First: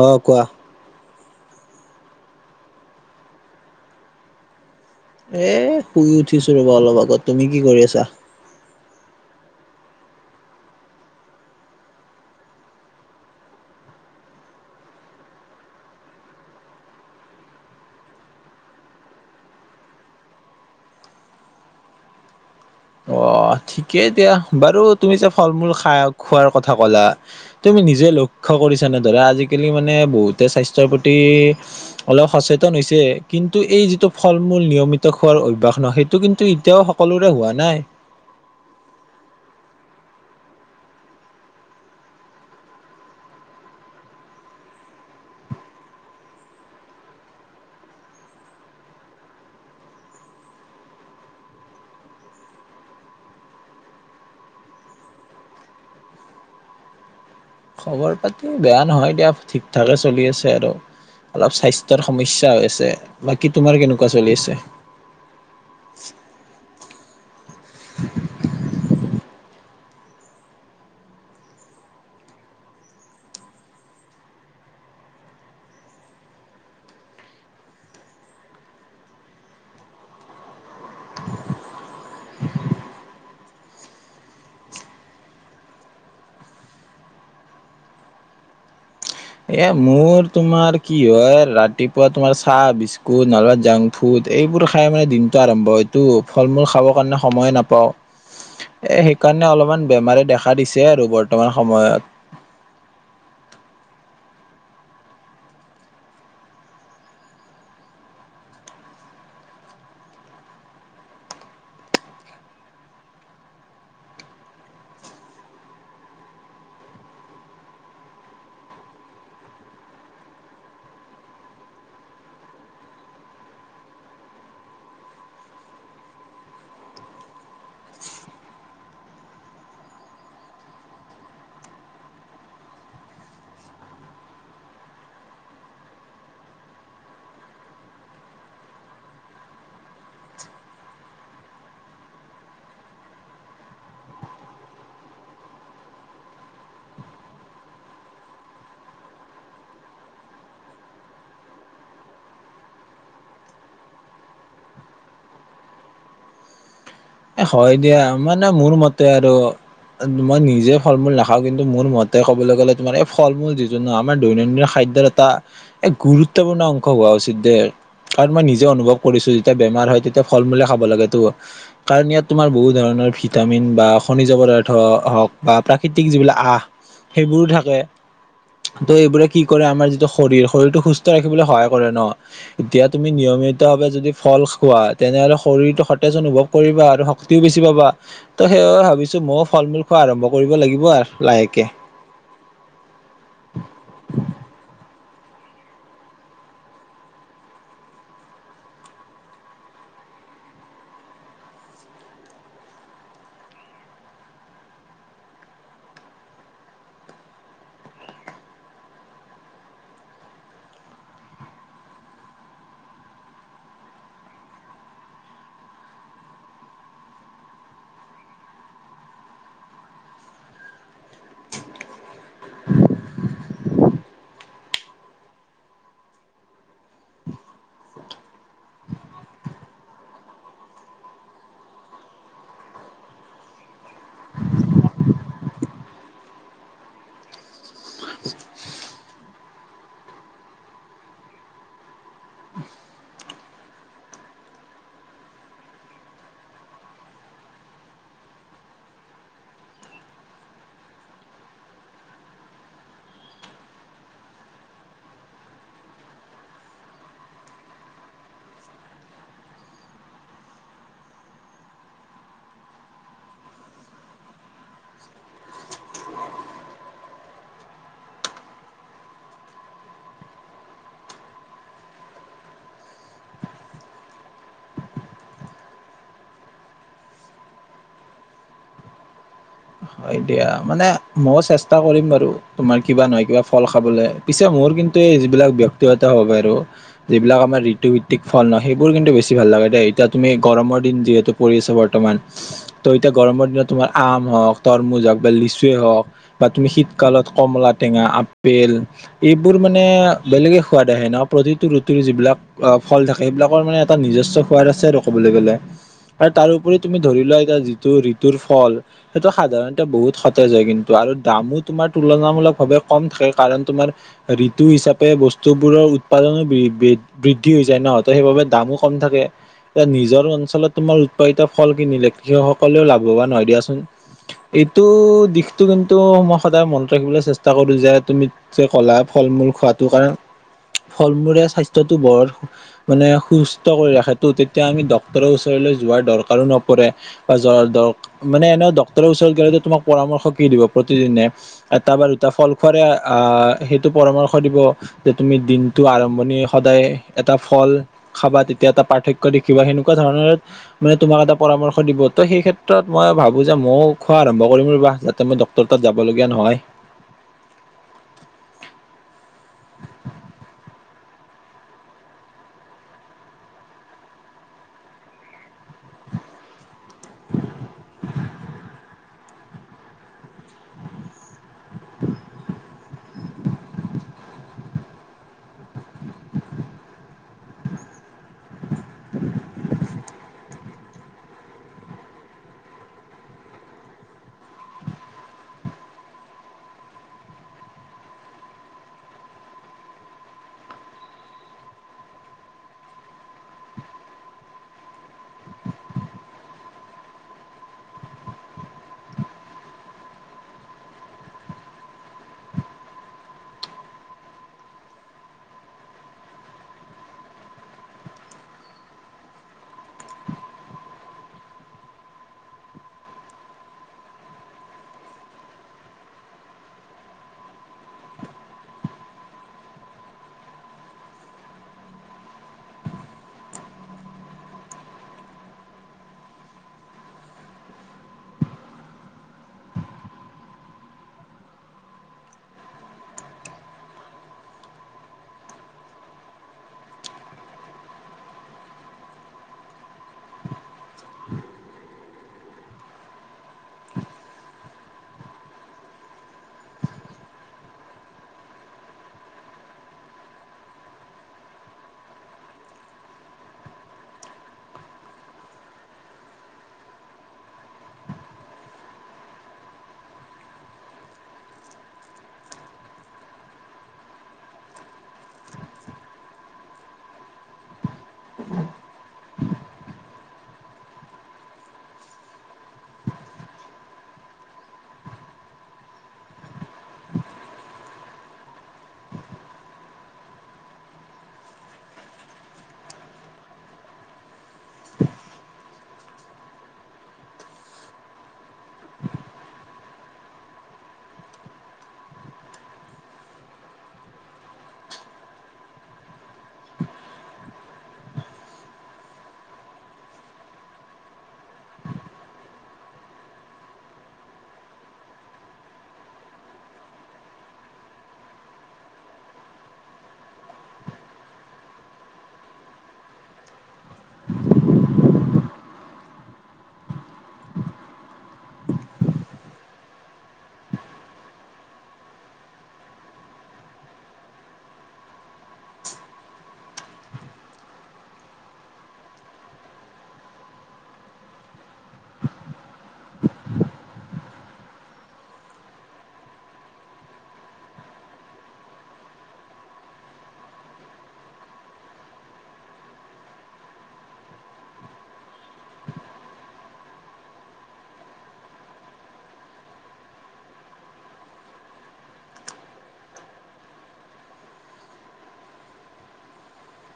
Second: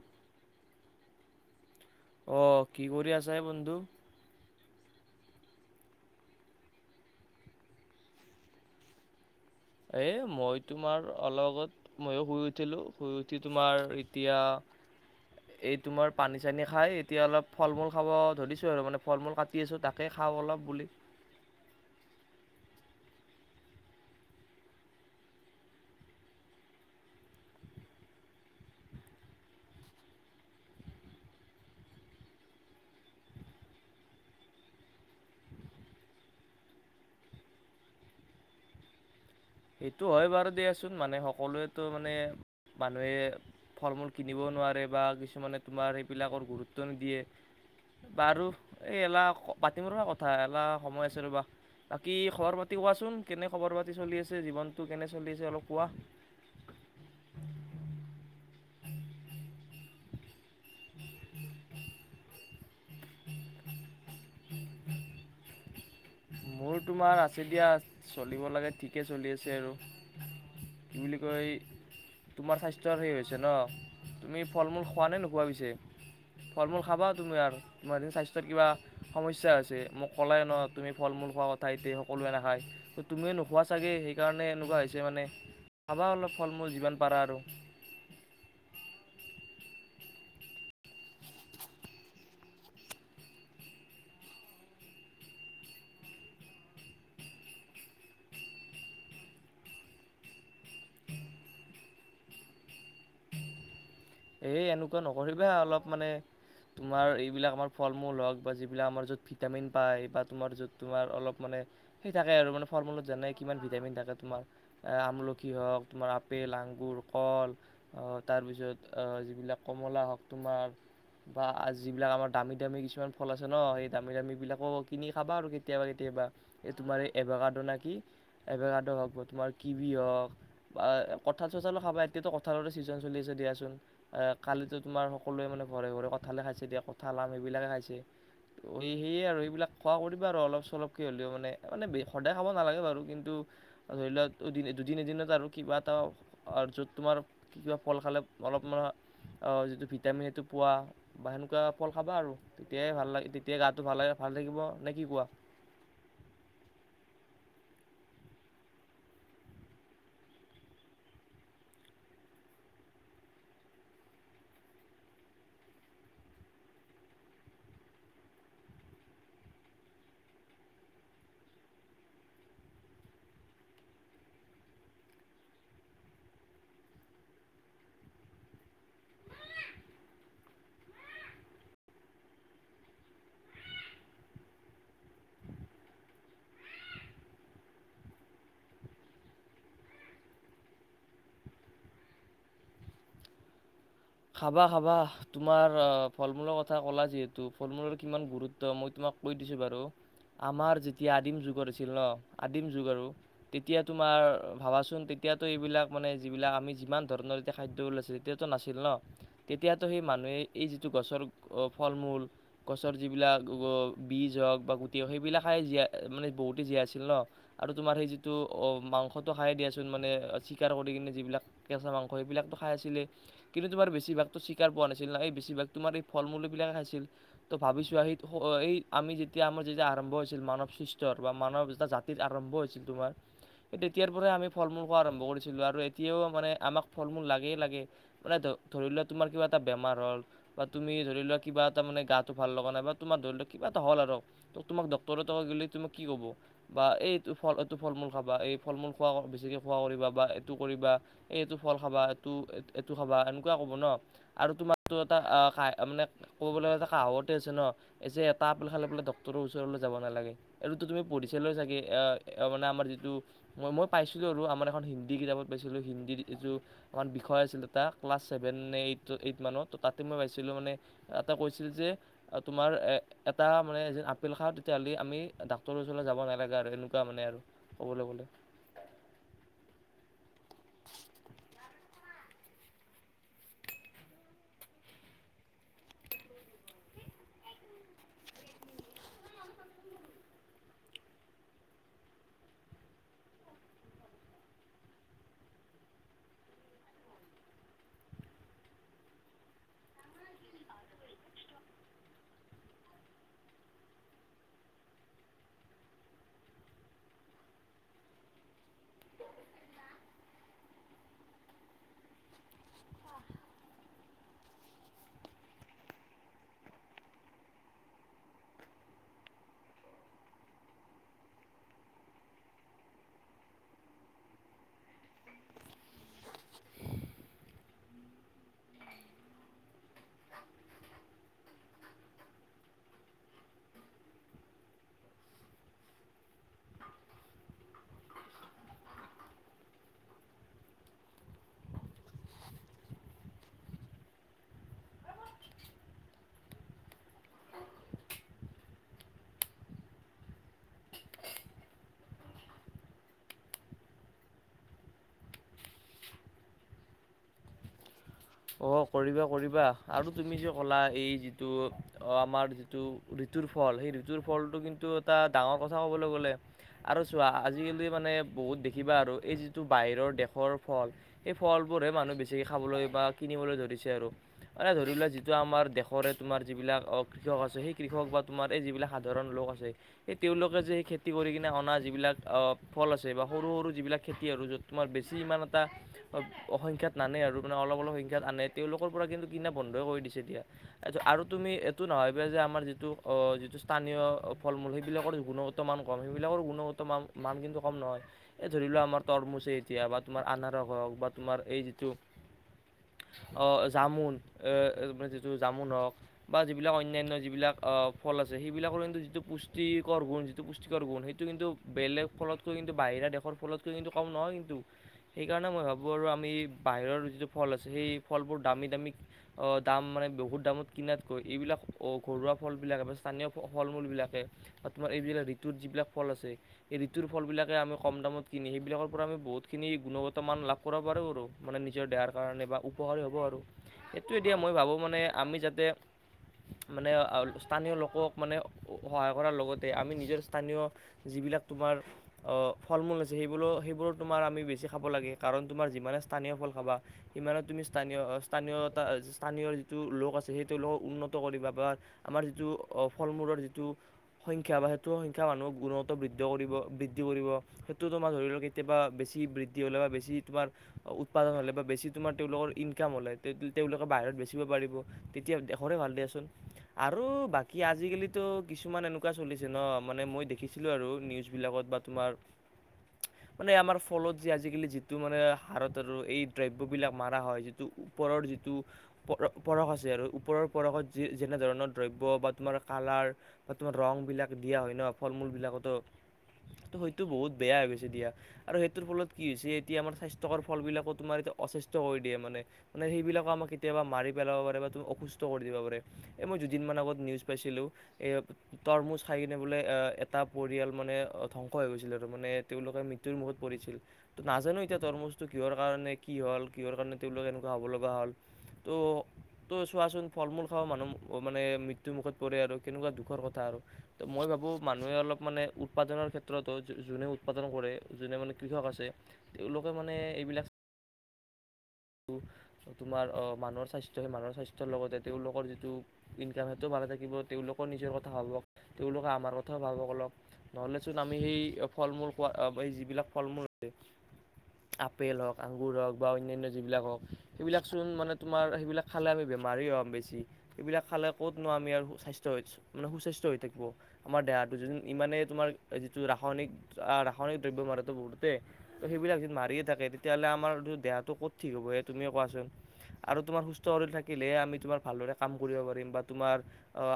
অ' কোৱা। অ' কি কৰি আছা এ বন্ধু? এ শুই উঠিছো ৰ'বা অলপ আগত, তুমি কি কৰি আছা? এ মই তোমাৰ অলগত মইয়ো শুই উঠিলো শুই উঠি তোমাৰ এতিয়া [inaudible] এই তোমাৰ পানী চানী খাই এতিয়া অলপ ফল মূল খাব ধৰিছো আৰু মানে ফল মূল কাটি আছো তাকে খাওঁ অলপ বুলি। অ' ঠিকেই দিয়া বাৰু তুমি যে ফল মূল খাই খোৱাৰ কথা ক'লা, তুমি নিজে লগ লক্ষ্য কৰিচানে ধৰা আজিকালি মানে বহুতে স্বাস্থ্যৰ প্ৰতি অলপ সচেতন হৈছে কিন্তু কিন্তু এই যিটো ফল মূল নিয়মিত খোৱাৰ অভ্যাস নহয়, সেইটো কিন্তু এতিয়াও সকলোৰে হোৱা নাই। সেইটো হয় বাৰু দিয়াচোন, মানে সকলোৱেতো মানে মানুহে, ফল মূল কিনিবও নোৱাৰে বা কিছুমানে তোমাৰ সেইবিলাকৰ গুৰুত্ব নিদিয়ে। বাৰু এই এলা পাতিম ৰবা কথা এলা সময় আছে ৰ'বা। বাকী খবৰ পাতি কোৱাচোন? কেনে খবৰ পাতি চলি আছে? জীৱনটো কেনে চলি আছে অলপ কোৱা? খবৰ পাতি বেয়া নহয় দিয়া ঠিকঠাকে চলি আছে আৰু। অলপ স্বাস্থ্যৰ সমস্যা হৈ আছে। বাকী তোমাৰ কেনেকুৱা চলি আছে? [inaudible] মোৰ তোমাৰ আছে দিয়া, চলিব লাগে ঠিকে চলি আছে আৰু। কি বুলি কয় তোমাৰ স্বাস্থ্যৰ হেৰি হৈছে ন? তুমি ফল মূল খোৱা নে নোখোৱা পিছে? ফল মূল খাবা তুমি আৰু, তোমাৰ এই স্বাস্থ্যৰ কিবা সমস্যা হৈছে মোক ক'লাই ন তুমি। ফল মূল খোৱা কথা এতে সকলোৱে নাখায়, তুমিয়ে নোখোৱা ছাগে সেইকাৰণে এনেকুৱা হৈছে মানে। খাবা অলপ ফল-মূল যিমান পাৰা আৰু। এ মোৰ তোমাৰ কি হয়, ৰাতিপুৱা তোমাৰ চাহ বিস্কুট নহলে বা জাংক ফুড এইবোৰ খাই মানে দিনটো আৰম্ভ হয় টো, ফল মূল খাবৰ কাৰণে সময়ে নাপাওঁ। এ সেইকাৰণে অলপমান বেমাৰে দেখা দিছে আৰু বৰ্তমান সময়ত। এ এনেকুৱা নকৰিবা অলপ মানে তোমাৰ এইবিলাক আমাৰ ফল-মূল হওঁক বা যিবিলাক আমাৰ য'ত ভিটামিন পায় বা তোমাৰ য'ত তোমাৰ অলপ মানে সেই তাকে আৰু মানে ফল-মূলত জানাই কিমান ভিটামিন থাকে তোমাৰ আমলখি হওঁক তোমাৰ আপেল আঙুৰ হওঁক তাৰপিছত যিবিলাক কমলা হওঁক তোমাৰ বা যিবিলাক আমাৰ দামী দামী কিছুমান ফল আছে ন, সেই দামী দামী বিলাকো কিনি খাবা আৰু কেতিয়াবা কেতিয়াবা। এই তোমাৰ এই এভকাদো নে কি এভকদো হওঁক বা তোমাৰ কিবি হওঁক বা কঁঠাল চঠালো খাবা, এতিয়াতো কঁঠালৰো ছিজন চলি আছে দিয়াচোন। এ কালিতো তোমাৰ সকলোৱে মানে ঘৰে ঘৰে কঁঠালে খাইছে দিয়া কঁঠাল আম সেইবিলাকে খাইছে। ত সেয়ে আৰু এইবিলাক খোৱা কৰিবা আৰু, অলপ চলপকে হ'লেও মানে মানে সদায় খাব নালাগে বাৰু। কিন্তু ধৰি লোৱা দুদিন এদিনত আৰু কিবা এটা য'ত তোমাৰ কিবা ফল খালে অলপমান অ' যিটো ভিটামিন সেইটো পোৱা বা সেনেকুৱা ফল খাবা, আৰু তেতিয়াহে ভাল লাগে তেতিয়াহে গাটো ভাল লাগে। ভাল ভাল থাকিব নে কি কোৱা? এ হয় দিয়া, মানে মোৰ মতে আৰু মই নিজে ফল-মূল নাখাওঁ, কিন্তু মোৰ মতে ক'বলৈ গ'লে তোমাৰ, এই ফল-মূল যিটো নহয় আমাৰ দৈনন্দিন খাদ্য দৰে এটা গুৰুত্বপূৰ্ণ অংশ হোৱা উচিত। কাৰণ মই নিজে অনুভৱ কৰিছো যেতিয়া বেমাৰ হয় তেতিয়া ফল-মূলে খাব লাগেটো। কাৰণ ইয়াত তোমাৰ বহুত ধৰণৰ ভিটামিন বা খনিজ পদাৰ্থ হওঁক বা প্ৰাকৃতিক যিবিলাক আহ সেইবোৰো থাকে। ত' এইবোৰে কি কৰে আমাৰ যিটো শৰীৰ, শৰীৰটো সুস্থ ৰাখিবলৈ সহায় কৰে ন। এতিয়া তুমি নিয়ম নিয়মিতভাৱে যদি ফল খোৱা তেনেহ'লে শৰীৰটো সতেজ অনুভৱ কৰিবা, আৰু শক্তিও বেছি পাবা। ত' সেইবাবে ভাবিছো ময়ো ফল-মূল খোৱা আৰম্ভ কৰিব লাগিব আৰু লাহেকে। কে [inaudible] খাবা খাবা, তোমাৰ অ' ফল-মূলৰ কথা ক'লা যিহেতু ফল-মূলৰ কিমান গুৰুত্ব মই তোমাক কৈ দিছো বাৰু। আমাৰ যেতিয়া আদিম যুগৰ আছিল ন আদিম যুগ আৰু তেতিয়া তোমাৰ ভাবাচোন এতিয়াতো এইবিলাক মানে যিবিলাক আমি যিমান ধৰণৰ এতিয়া খাদ্য ওলাইছিল তেতিয়াতো নাছিল ন। তেতিয়াতো সেই মানুহে এই যিটো গছৰ ফল-মূল গছৰ যিবিলাক হওঁক বীজ হওঁক বা গুটিই হওঁক সেইবিলাকে জীয়াই মানে বহুতেই জীয়াই আছিল ন। আৰু তোমাৰ সেই যিটো অ' মটো খ মানে চাৰ কৰিনে যিলাক কেঁচা মাংস সেইবিলাকটো খ আছিলে কিন্ত তোমাৰ বেছি ভাগো চিকাৰ পোৱা নাছিল ন এই বেছি ভাগ তোমাৰ এই ফল মূল বিলাকে আছিল ত ভাবিছো আহি আমি যেতিয়া আমাৰ যেতিয়া আৰম্ভ হৈছিল মানৱ সৃষ্টৰ বা মানৱ যে জাতিত আৰম্ভ হৈছিল তোমাৰ কি তেতিয়াৰ পৰাই আমি ফল মূল খ আৰম্ভ কৰিছিলো আৰু এতিয়াও মানে আমাক ফল মূল লাগেই লাগে, মানে ধৰি লোৱা তোমাৰ কিবা এটা বেমাৰ হ'ল, বা তুমি ধৰি লোৱা কিবা এটা মানে গাটো ভাল লগা নাই, বা তোমাৰ ধৰি লৱা কিবা এটা হ'ল আৰু, ত তোমাক ডক্টৰৰ ততে গ'লে তোমাক কি ক'ব বা এইটো ফল এইটো ফল-মূল খাবা এই ফল-মূল খোৱা বেছিকৈ খোৱা কৰিবা বা এইটো কৰিবা এই এইটো ফল খাবা এইটো এইটো খাবা এ কুৱা ক'ব ন আৰু তোমাৰো এটা মানে ক'ব এটা সাহতে আছে ন যে এ খালে পেললে ডটৰৰ ওচৰলৈ যাব নালাগে আৰু তুমি পঢিছাালৈ চাগে এ মানে আমাৰ যিটো ম মই পাইছিলো আৰু আমাৰ এখন হিন্দী কিতাপত পাইছিলো হিন্দী এইটো আমাৰ বিষয় আছিল তটা ক্লাছ চছেভেন নে এইট এইট মানৰ ত তাতে মই পাইছিলোঁ মানে তাতে কৈছিল যে তোমাৰ এটা মানে এ আপেল খাওঁ তেতিয়াহ'লে আমি ডাক্তৰৰ ওচৰলৈ যাব নালাগে আৰু এনেকুৱা মানে আৰু ক'ব ল। [inaudible] হয় দিয়া মানে মই চেষ্টা কৰিম বাৰু তোমাৰ কিবা নহয় কিবা ফল খাবলে পিছে মোৰ কিু কিন্তু এই যিবিলাক্য়িগত হব আৰু যিবিলাক আমাৰ ঋতু ভিত্তিক ফল ন সেইবোৰ কিন্তু বেছি ভাল লাগে দেই। এতিয়া তুমি গৰমৰ দিন যিহেতু পৰি আছ বৰ্তমান, ত' এতিয়া গৰমৰ দিনত তোমাৰ আম হওক তৰমুজ হওক বা লিচুৱে হওঁক বা তুমি শীতকালত কমলা টেঙা আপেল, এইবোৰ মানে বেলেগে সোৱাদ আহে ন প্ৰতিটো ৰুটিৰ যিবিলাক ফল থাকে সেইবিলাকৰ মানে এটা নিজস্ব সাদ আছে আৰু কবলে গলে, তাৰ উপৰি তুমি ধৰি লোৱা এতিয়া যিতোৰ ৠতুৰ ফল সেটো সাধাৰণতে বহুত সতেজ হয় কিন্তু আৰু দামো তোমাৰ তুলনামূলক ভাৱে কম থাকে কাৰণ তোমাৰ ঋতু হিচাপে বস্তুবোৰৰ উৎপাদনো বৃদ্ধি হৈ যায় নহত সেইবাবে দামো কম থাকে। এতি নিজৰ অঞ্চলত তোমাৰ উৎপাদিত ফল কিনিলে কৃষকসকলেও লাভৱান হয় দিয়াচোন। এইটো দিশতটো কিন্তু মই সদায় মনত ৰাখিবলৈ চেষ্টা কৰো যে তুমি ক'লা ফল মোৰ খোৱাটো কাৰণে ফল মূৰে স্বাস্থ্যতটো বৰ মানে সুস্থ কৰি ৰাখেতটো তেতিয়া আমি ড্ক্তৰৰ ওচৰ যোৱাৰ দৰকাৰো নপৰে, বা য মানে এনে ওচৰত গ তোমাক পৰামৰ্শ কি দিব প্ৰতিদিনে এটা বা দুটা ফল খুৱ সেইটো পৰামৰ্শ দিব যে তুমি দিনটো আৰম্ভণি সদায় এটা ফল খাবা তেতিয়া এটা প পাৰ্থক্্য দেখিবা সেনেকুৱা ধৰণ মানে তোমাক এটা পৰামৰ্শ দিব ত সেই ক্ষেত্ৰত মই ভাবো যে মই খোৱা আৰম্ভ কৰিম ৰ বাহ যাতে মই ড্টৰ তাত যাব লগীয়া নহয়। অ' কৰিবা কৰিবা আৰু তুমি যে ক'লা এই যিটো অ' আমাৰ যিটো ঋতুৰ ফল সেই ঋতুৰ ফলটো কিন্তু এটা ডাঙৰ কথা ক'বলৈ গ'লে আৰু চোৱা আজিকালি মানে বহুত দেখিবা আৰু এই যিটো বাহিৰৰ দেশৰ ফল সেই ফল বোৰৰে মানুহ বেছিকৈ খাবলৈ বা কিনিবলৈ ধৰিছে আৰু, মানে ধৰি লেলোৱা যিটো আমাৰ দেশৰে তোমাৰ যিবিলাক কৃষক আছে সেই কৃষক বা তোমাৰ যিবিলাক সাধাৰণ লোক আছে, সেই তেওঁলোক যে সেই খেতি কৰি কিনে অনা যিবিলাক অ ফল আছে বা সৰু সৰু যিবিলাক খেতি আৰু য'ত তোমাৰ বেছি ইমান এটা অসংখ্যাত নানে আৰু মানে অলপ অলপ সংা াত আনে তেওঁলোকৰ পৰা কিন্তু কিনা বন্ধইে কৰি দিছে দিয়া আৰু তুমি এইটো নাভাবিবা যে আমাৰ যিটো যিটো স্থানীয় ফল মূল সেইবিলাকৰ গুণগত মান কম সেইবিলাকৰ গুণগত মান মান কিন্তু কম নহয়। এই ধৰি লোৱা আমাৰ তৰমুচে এতিয়া বা তোমাৰ আৰস হওক বা তোমাৰ এই যিটো জামুন যিটো জামুন হওক বা যিবিলাক অন্যান্য যিবিলাক ফল আছে সেইবিলাকৰ কিন্তু যিটো পুষ্টিকৰ গুণ যিটো পুষ্টিকৰ গুণ সেইটো কিন্তু বেলেগ ফলতকৈ কিন্তু ব বাহিৰা দেশৰ ফলতকৈ কিন্তু কম নহয় কিন্তু, সেইকাৰণে মই ভাবোঁ আৰু আমি বাহিৰৰ যিটো ফল আছে সেই ফলবোৰ দামী দামী দাম মানে বহুত দামত কিনাতকৈ এইবিলাক ঘৰুৱা ফল স্থ ফল মলবাক তোমাৰ এইবিলাক ঋত যিবিলাক ফল আছে ঋত ফলবাকে আমি কম দামত কিনি সেইবিলাকৰ পৰা আমি বহুতখিনি গুণগত মান লাভ কৰিব পাৰো আৰু মানে নিজৰ দেহাৰ কাৰণে। বা উপহাৰী হ'ব আৰু, সেইটো এতিয়া মই ভাবোঁ মানে আমি যাতে মানে স্থানীয় লোকক মানে সহায় কৰাৰ লগতে আমি নিজৰ স্থানীয়ি সেইবিলাক তোমাৰ, আ ফল মূল আছে সেইবোৰ সেইবোৰৰ তোমাৰ আমি বেছি খাব লাগে কাৰণ তোমাৰ যিমানেই পনীয় ফল খাবা। ইমানত তুমি স্থানীয় স্থানীয় স্থানীয় যিটো লোক আছে সেইটো লোকক উন্নত কৰিবা বা আমাৰ যিটো অ' ফল মূলৰ যিটো সংখ্যা বা সেইটো সংখ্যা মানুহক গুণত বৃদ্ধ কৰিব বৃদ্ধি কৰিব সেইটো তোমাৰ ধৰি লওক কেতিয়াবা বেছি বেছি বৃদ্ধি হ'লে বা বছি তোমাৰ, অ' উৎপাদন হলে বা বছি তোমাৰ তেওঁলোকৰ ইনকাম হ'ললে তেওঁলোকে বাহিৰত বেচিব পাৰিব তেতিয়া দখৰে ভাল দিয়াচোন। আৰু বাকী আজিকালিতো কিছুমান এনেকুৱা চলিছে ন মানে মই দেখিছিলো আৰু নিউজ বিলাকত বা তোমাৰ, মানে আমাৰ ফলত যে আজালি যিটো মানে হাৰত আৰু দ্ৰব বিলাক মাৰা হয় যিটো ওপৰৰ যিটো পৰ পৰশ আছে আৰু ওপৰৰ পৰশত যি যেনেধৰণৰ দ্ৰব্যয় বা তোমাৰ কালাৰ বা, তোমাৰ ৰং বিলাক দিয়া হয় ন ফল মূল বিলাকতো। ত সেইটো বহুত বেয়া হৈ গৈছে দিয়া আৰু সেইটোৰ ফলত কি হৈছে এতিয়া আমাৰ স্বাস্থ্যকৰ ফল বিলাকো তোমাৰ এতিয়া অস্বস্থ্ কৰি দিয়ে মানে, মানে সেইবিলাকে আমাক কেতিয়াবা মাৰি পেলাব পাৰে বা তুমি অসুস্থ কৰি দিব পাৰে। দুদিন আগত নিউজ পাইছিলো এ তৰমুজ খাই কিনে বোলে এটা পৰিয়াল মানে ধংস হৈ গৈছিলে ত মানে তেওঁলোকে মৃত্্যুৰ মুখত পৰিছিল ত নাজানো এতিয়া তৰমুজটো কিহৰ কাৰণে কি হ'ল কিহৰ কাৰণে তেওঁলোক এনেকুৱা হ'ব লগা হ'ল। ত' ত' চোৱাচোন ফল মূল খাও মানুহ মানে মৃত্্যু মুখত পৰে আৰু কেনেকুৱা দুখৰ কথা। মই ভাবো মানুহে অলপ মানে উৎপাদনৰ ক্ষেত্ৰতো যোনে উৎপাদন কৰে যোনে মানে শৃ্ষক আছে, তেওঁলোকে মানে এইবিলাক [unintelligible] তোমাৰ অ' মানুহৰ স্বাস্থ্য় সেই মানুহৰ স্বাস্থ্ৰ লগতে তেওঁলোকৰ যিটো ইনকাম সেইটো ভঢ়া থাকিব তেওঁলোক নিজৰ কথা ভাবক, তেওঁলোকে আমাৰ কথা ভাবক অলপ, নহ'লেচোন আমি সেই ফল মূল খোৱা যিবিলাক ফল মূল, আপেল হওক আগুৰ হওক বা অন্যান্য যিবিলাক হওক সেইবিলাক চোন মানে তোমাৰ সেইবিলাক খালে আমি বেমাৰী হ'ম বেছি, সেইবিলাক খালে ক'ত নোৱাৰ আমি আৰু সু স্বাস্থ্ মানে সুস্বাস্য় হৈ থাকিব আমাৰ দেহাটো য ইমানে তোমাৰ যিটো ৰাসায়নিক ৰাসায়নিক দব্য মাৰতো বহুতে ত সেইবিলাক যদি মাৰিয়ে থাকে তেতিয়াহ'লে আমাৰ দেহটো ক'ত ঠিক হ'ব এই, তুমিয়ে কোৱাচোন। আৰু তোমাৰ সুস্থ শৰীৰ থাকিলে আমি তোমাৰ ভালদৰেই কাম কৰিব পাৰিম বা তোমাৰ,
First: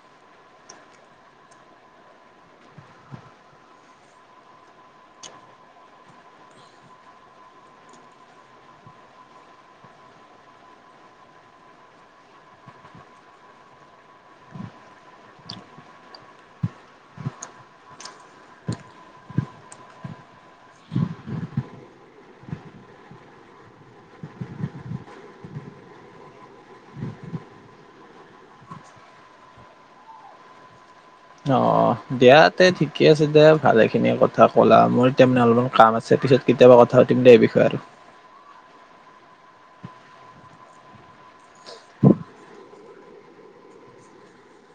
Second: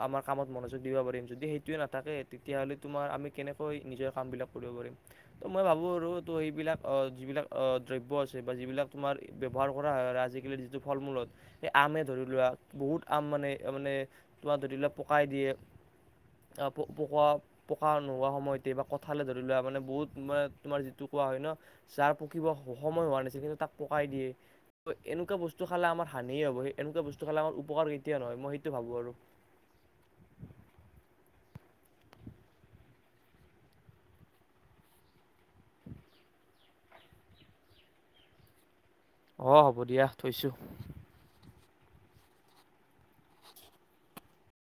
আমাৰ কামত মন য সেইটোয়ে নাথাকে তেতিয়াহলে তোমাৰ আমি কেনেকৈ নিজৰ কাম বিলাক কৰিব পাৰিম ত মই ভাবো সো সেইবিলাক অ' যিবিলাক অ দ্ৰব্য আছে বা যিবিলাক তোমাৰ ব্য্ৱহাৰ কৰা হয় আজিকালি যিটো ফল মূলত সেই আমে ধৰি লোৱা বহুত আম মানে মানে তুৱা ধুতিবিলাক পকাই দিয়ে। অ' প পোক পোক নোহোৱা সময়তে বা কঁঠালে ধৰি লোৱা মানে বহুত মানে তোমাৰ যিটো পোৱা হয় ন, যাৰ পকিব সময় হোৱা নাছিল কিন্তু তাক পকাই দিয়ে। এনেকুৱা বস্তু খালে আমাৰ হানিয়ে হব সেই এনেকুৱা বস্তু খালেমাৰ উপকাৰ কেতিয়া নহয়, মই সেইটো ভাবো আৰু। [inaudible] অ' দিয়া তে ঠিকে আছে দে ভালেখিনিয়ে কথা ক'লা, মোৰ তাৰমানে অলপমান কাম আছে পিছত কেতিয়াবা কথা পাতিম দেই এই বিষয়ে। [inaudible] অ' হ'ব দিয়া থৈছো।